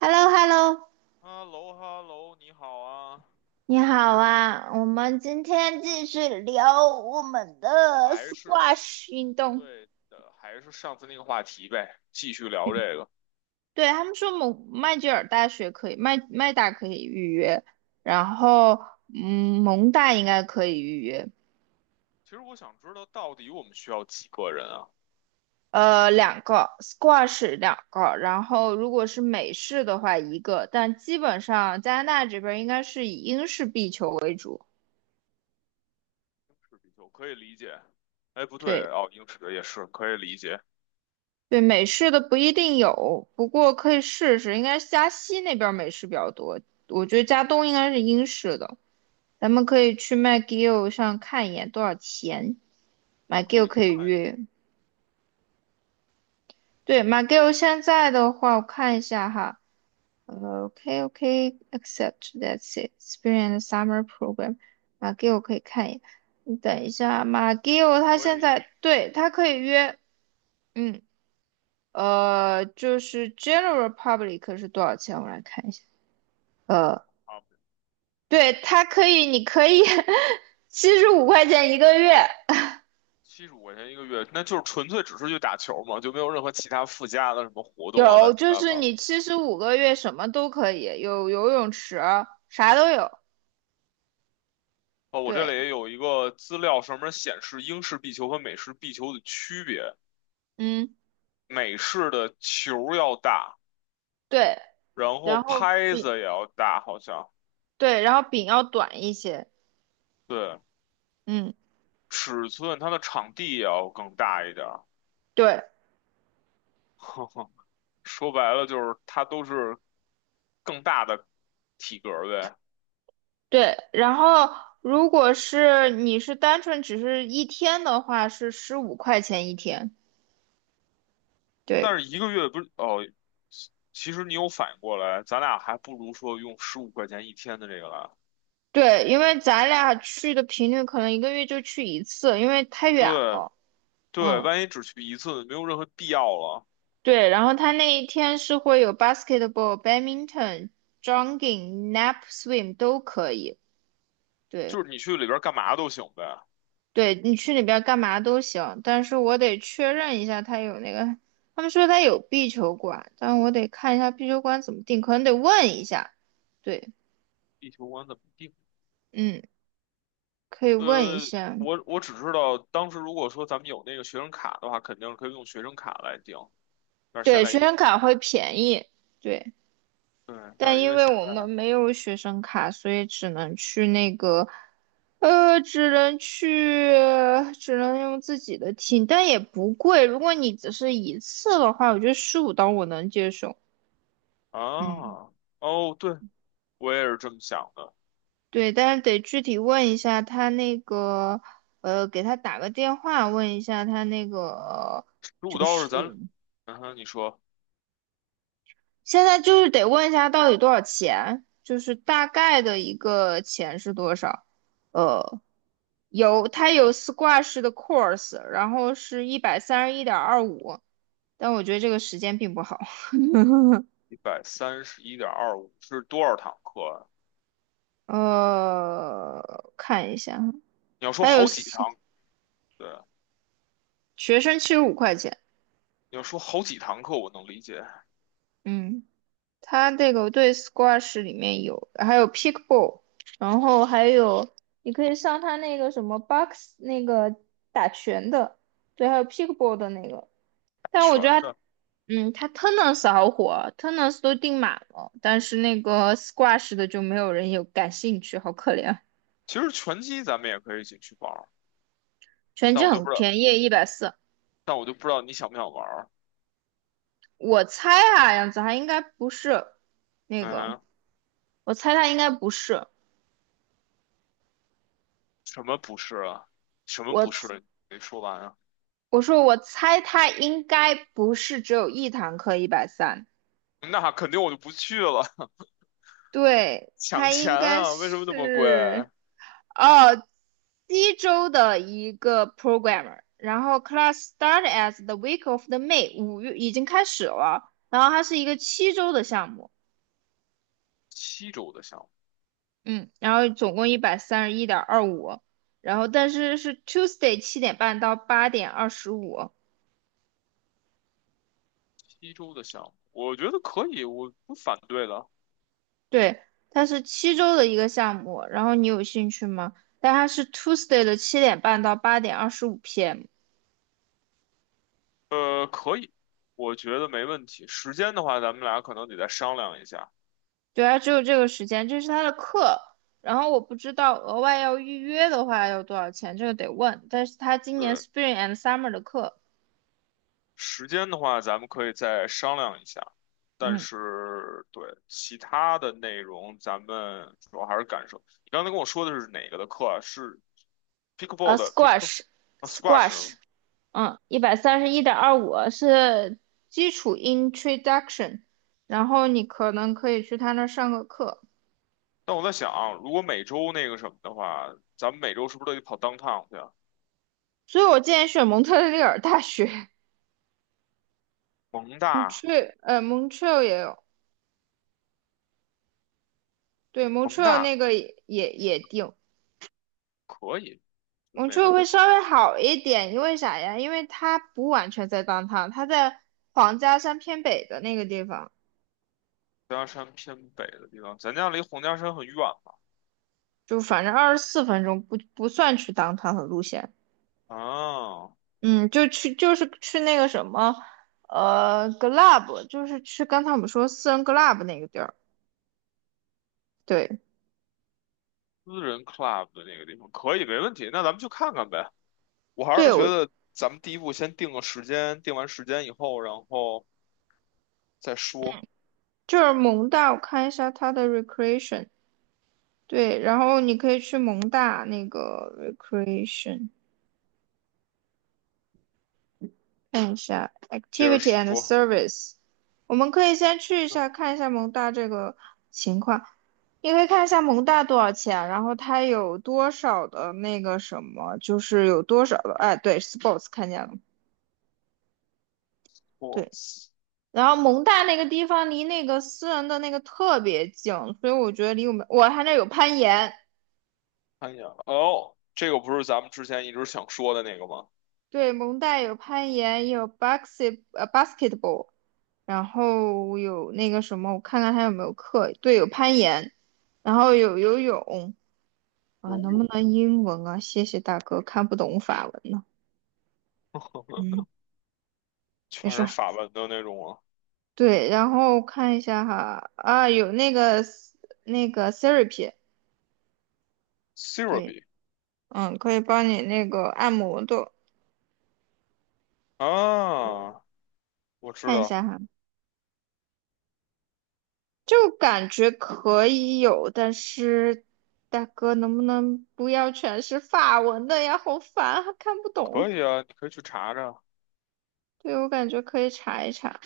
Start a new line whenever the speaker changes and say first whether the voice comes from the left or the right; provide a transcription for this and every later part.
right: h e l l o h e l l o
left: 哈喽哈喽，你好啊，
right: 你好啊！我们今天继续聊我们的
left: 还是
right: squash 运动。
left: 对的，还是上次那个话题呗，继续聊这
right: 嗯，
left: 个。
right: 对，他们说蒙麦吉尔大学可以，麦大可以预约，然后蒙大应该可以预约。
left: 其实我想知道，到底我们需要几个人啊？
right: 两个 squash 两个，然后如果是美式的话一个，但基本上加拿大这边应该是以英式壁球为主。
left: 英尺比丘可以理解，哎，不对
right: 对，
left: 哦，英尺也是可以理解。
right: 对，美式的不一定有，不过可以试试，应该是加西那边儿美式比较多，我觉得加东应该是英式的，咱们可以去 McGill 上看一眼多少钱
left: 我可
right: ，McGill
left: 以
right: 可以
left: 看，
right: 约。对，McGill 现在的话，我看一下哈，OK OK accept that's it experience summer program McGill 可以看一眼，你等一下，McGill 他
left: 可
right: 现
left: 以
right: 在对他可以约，嗯，就是 general public 是多少钱？我来看一下。呃，
left: 啊，
right: 对，它可以，你可以 七十五 块钱一个月，
left: 75块钱一个月，那就是纯粹只是去打球嘛，就没有任何其他附加的什么活动啊，乱
right: 有，
left: 七
right: 就
left: 八
right: 是
left: 糟。
right: 你七十五个月什么都可以，有游泳池，啥都有。
left: 哦，我这里
right: 对，
left: 也有一个资料，上面显示英式壁球和美式壁球的区别。
right: 嗯，
left: 美式的球要大，
right: 对，
left: 然后
right: 然后
left: 拍子
right: 饼，
left: 也要大，好像
right: 对，然后饼要短一些。
left: 对，
right: 嗯，
left: 尺寸它的场地也要更大一点儿。
right: 对
left: 说白了就是它都是更大的体格儿呗。
right: 对，然后如果是你是单纯只是一天的话，是十五块钱一天。对。
left: 但是一个月不是哦，其实你有反应过来，咱俩还不如说用十五块钱一天的这个来。
right: 对，因为咱俩去的频率可能一个月就去一次，因为太远
left: 对
right: 了。
left: 对，
right: 嗯，
left: 万一只去一次，没有任何必要了，
right: 对。然后他那一天是会有 basketball、badminton、jogging、nap、swim 都可以。对，
left: 就是你去里边儿干嘛都行呗。
right: 对你去里边干嘛都行，但是我得确认一下他有那个，他们说他有壁球馆，但我得看一下壁球馆怎么定，可能得问一下。对，
left: 地球馆怎么定？
right: 嗯，可以问一
left: 呃，
right: 下。
left: 我只知道当时如果说咱们有那个学生卡的话，肯定是可以用学生卡来订，但是现
right: 对，
left: 在
right: 学
left: 因为
right: 生卡会便宜。对。
left: 对，但
right: 但
left: 是因
right: 因
left: 为
right: 为
left: 现
right: 我
left: 在
right: 们没有学生卡，所以只能去那个，呃，只能去，只能用自己的听，但也不贵。如果你只是一次的话，我觉得十五刀我能接受。嗯，
left: 啊，哦，对，我也是这么想的。
right: 对，但是得具体问一下他那个，给他打个电话问一下他那个，
left: 如果
right: 就
left: 倒是
right: 是
left: 咱，嗯哼你说
right: 现在就是得问一下到底多少钱，就是大概的一个钱是多少，呃。有，它有 squash 的 course，然后是一百三十一点二五，但我觉得这个时间并不好。
left: 131.25是多少堂课啊？
right: 看一下，
left: 你要说
right: 还有
left: 好几 堂，对，
right: 学生七十五块钱，
left: 你要说好几堂课，我能理解
right: 嗯，它这个对 squash 里面有，还有 pickleball，然后还有你可以上它那个什么 box 那个打拳的，对，还有 pickleball 的那个，但我觉
left: 全
right: 得它，
left: 的。
right: 它 Tennis 好火，Tennis 都订满了，但是那个 Squash 的就没有人有感兴趣，好可怜。
left: 其实拳击咱们也可以一起去玩儿
right: 拳
left: 但
right: 击
left: 我就不
right: 很
left: 知道，
right: 便宜，140。
left: 但我就不知道你想不想玩儿
right: 我猜啊，样子涵应该不是那个，
left: 嗯，
right: 我猜他应该不是。
left: 什么不是啊？什么
right: 我
left: 不
right: 猜
left: 是？没说完啊。
right: 我说我猜他应该不是只有一堂课一百三，
left: 那肯定我就不去了，
right: 对，
left: 抢
right: 他
left: 钱
right: 应该
left: 啊！为什么那么贵？
right: 是哦，西周的一个 programmer，然后 class start as the week of the May，五月已经开始了，然后它是一个七周的项目，
left: 七周的项目，
right: 嗯，然后总共一百三十一点二五，然后但是是 Tuesday 七点半到8:25，
left: 七周的项目，我觉得可以，我不反对的。
right: 对，它是七周的一个项目，然后你有兴趣吗？但它是 Tuesday 的七点半到8:25 PM，
left: 可以，我觉得没问题。时间的话，咱们俩可能得再商量一下。
right: 对啊，只有这个时间，这是他的课。然后我不知道额外要预约的话要多少钱，这个得问。但是他今年
left: 对，
right: Spring and Summer 的课，
left: 时间的话，咱们可以再商量一下。但
right: 嗯，
left: 是，对，其他的内容，咱们主要还是感受。你刚才跟我说的是哪个的课啊？是 pickleball 的 pickleball
right: Squash
left: 啊 squash
right: Squash，一百三十一点二五是基础 Introduction，然后你可能可以去他那儿上个课。
left: 但我在想，如果每周那个什么的话，咱们每周是不是都得跑 downtown 去啊？
right: 所以我建议选蒙特利尔大学
left: 蒙
right: 蒙
left: 大，
right: 特，Montreal 也有，对
left: 蒙
right: Montreal
left: 大
right: 那个也定，
left: 可以，这
right: 我
left: 没
right: 觉得
left: 问
right: 会
left: 题。
right: 稍微好一点，因为啥呀？因为它不完全在当 o w 它在皇家山偏北的那个地方，
left: 洪家山偏北的地方，咱家离洪家山很远嘛。
right: 就反正24分钟不算去当 o 的路线，
left: 啊，
right: 嗯，就是去那个什么，club，就是去刚才我们说私人 club 那个地儿，对
left: 私人 club 的那个地方可以，没问题。那咱们去看看呗。我还是
right: 对，
left: 觉
right: 我
left: 得咱们第一步先定个时间，定完时间以后，然后再说，
right: 就是蒙大，我看一下它的 recreation，对，然后你可以去蒙大那个 recreation。看一下
left: 接着
right: activity and
left: 说。
right: service，我们可以先去一
left: 对，
right: 下看一下蒙大这个情况。你可以看一下蒙大多少钱，然后它有多少的那个什么，就是有多少的，哎，对，sports 看见了，
left: 我
right: 对。然后蒙大那个地方离那个私人的那个特别近，所以我觉得离我们，我他那有攀岩，
left: 看一眼，哦，这个不是咱们之前一直想说的那个吗？
right: 对，蒙大有攀岩，有 basketball，然后有那个什么，我看看还有没有课。对，有攀岩，然后有游泳啊，
left: 游
right: 能不
left: 泳。
right: 能英文啊？谢谢大哥，看不懂法文呢。嗯，没
left: 全
right: 事
left: 是
right: 儿。
left: 法文的那种啊
right: 对，然后看一下哈，啊，有那个therapy，
left: c e r a b
right: 对，
left: y
right: 可以帮你那个按摩的，
left: 啊，我知
right: 看一
left: 道，
right: 下哈。就感觉可以有，但是大哥能不能不要全是法文的呀？好烦啊，还看不
left: 可
right: 懂。
left: 以啊，你可以去查查，
right: 对，我感觉可以查一查，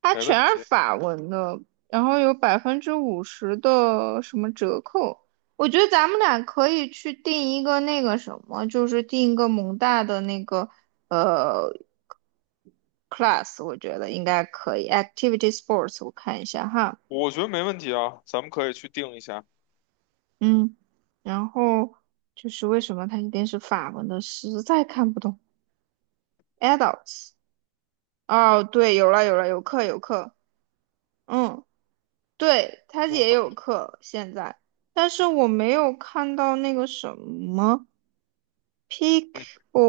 right: 它
left: 没
right: 全
left: 问
right: 是
left: 题，
right: 法文的，然后有50%的什么折扣。我觉得咱们俩可以去订一个那个什么，就是订一个蒙大的那个呃 class，我觉得应该可以。Activity sports，我看一下哈。
left: 我觉得没问题啊，咱们可以去定一下。
right: 嗯，然后就是为什么它一定是法文的，实在看不懂。Adults，哦，对，有了有了，有课有课，嗯，对，它
left: 嗯
right: 也
left: 哼，
right: 有课现在，但是我没有看到那个什么 p e a k 哦，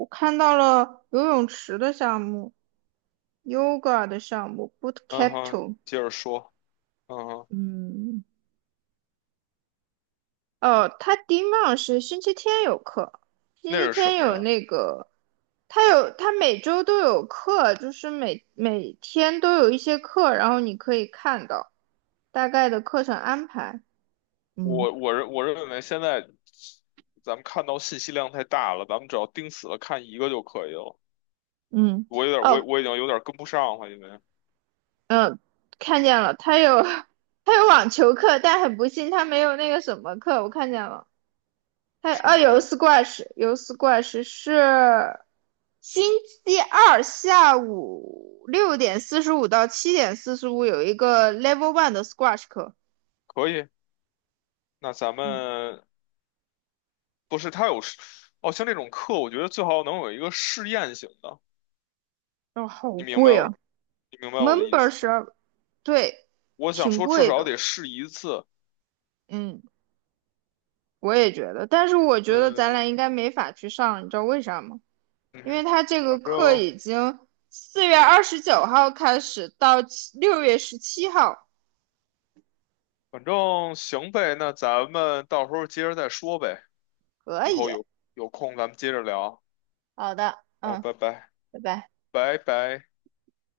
right: 我看到了游泳池的项目，yoga 的项目，boot
left: 嗯哼，
right: capital，
left: 接着说，嗯哼，
right: 嗯。哦，他第一浪是星期天有课，星
left: 那
right: 期
left: 是什
right: 天
left: 么
right: 有
left: 呀？
right: 那个，他每周都有课，就是每天都有一些课，然后你可以看到大概的课程安排。嗯
left: 我认为现在咱们看到信息量太大了，咱们只要盯死了看一个就可以了。
right: 嗯，
left: 我有点，我
right: 哦
left: 我已经有点跟不上了，因为
right: 嗯，看见了，他有 他有网球课，但很不幸他没有那个什么课，我看见了。还有
left: 什
right: 啊，
left: 么呀？
right: 有 s 斯怪 h 是星期二下午6:45到7:45有一个 Level One 的 Squash 课，
left: 可以，那咱
right: 嗯，
left: 们不是他有，哦，像这种课，我觉得最好能有一个试验型的。
right: 哦好
left: 你明白
right: 贵啊
left: 我，你明白我的意思吧？
right: ，Membership，对，
left: 我想
right: 挺
left: 说，至
right: 贵
left: 少
right: 的，
left: 得试一次。
right: 嗯，我也觉得，但是我觉得咱
left: 对，
right: 俩应该没法去上，你知道为啥吗？
left: 嗯
right: 因为
left: 哼
right: 他这
left: 反
right: 个课
left: 正
right: 已经4月29号开始到6月17号，
left: 反正行呗，那咱们到时候接着再说呗。
right: 可
left: 以后
right: 以，
left: 有空咱们接着聊。
right: 好的，
left: 好，
right: 嗯，
left: 拜拜，
right: 拜拜。
left: 拜拜。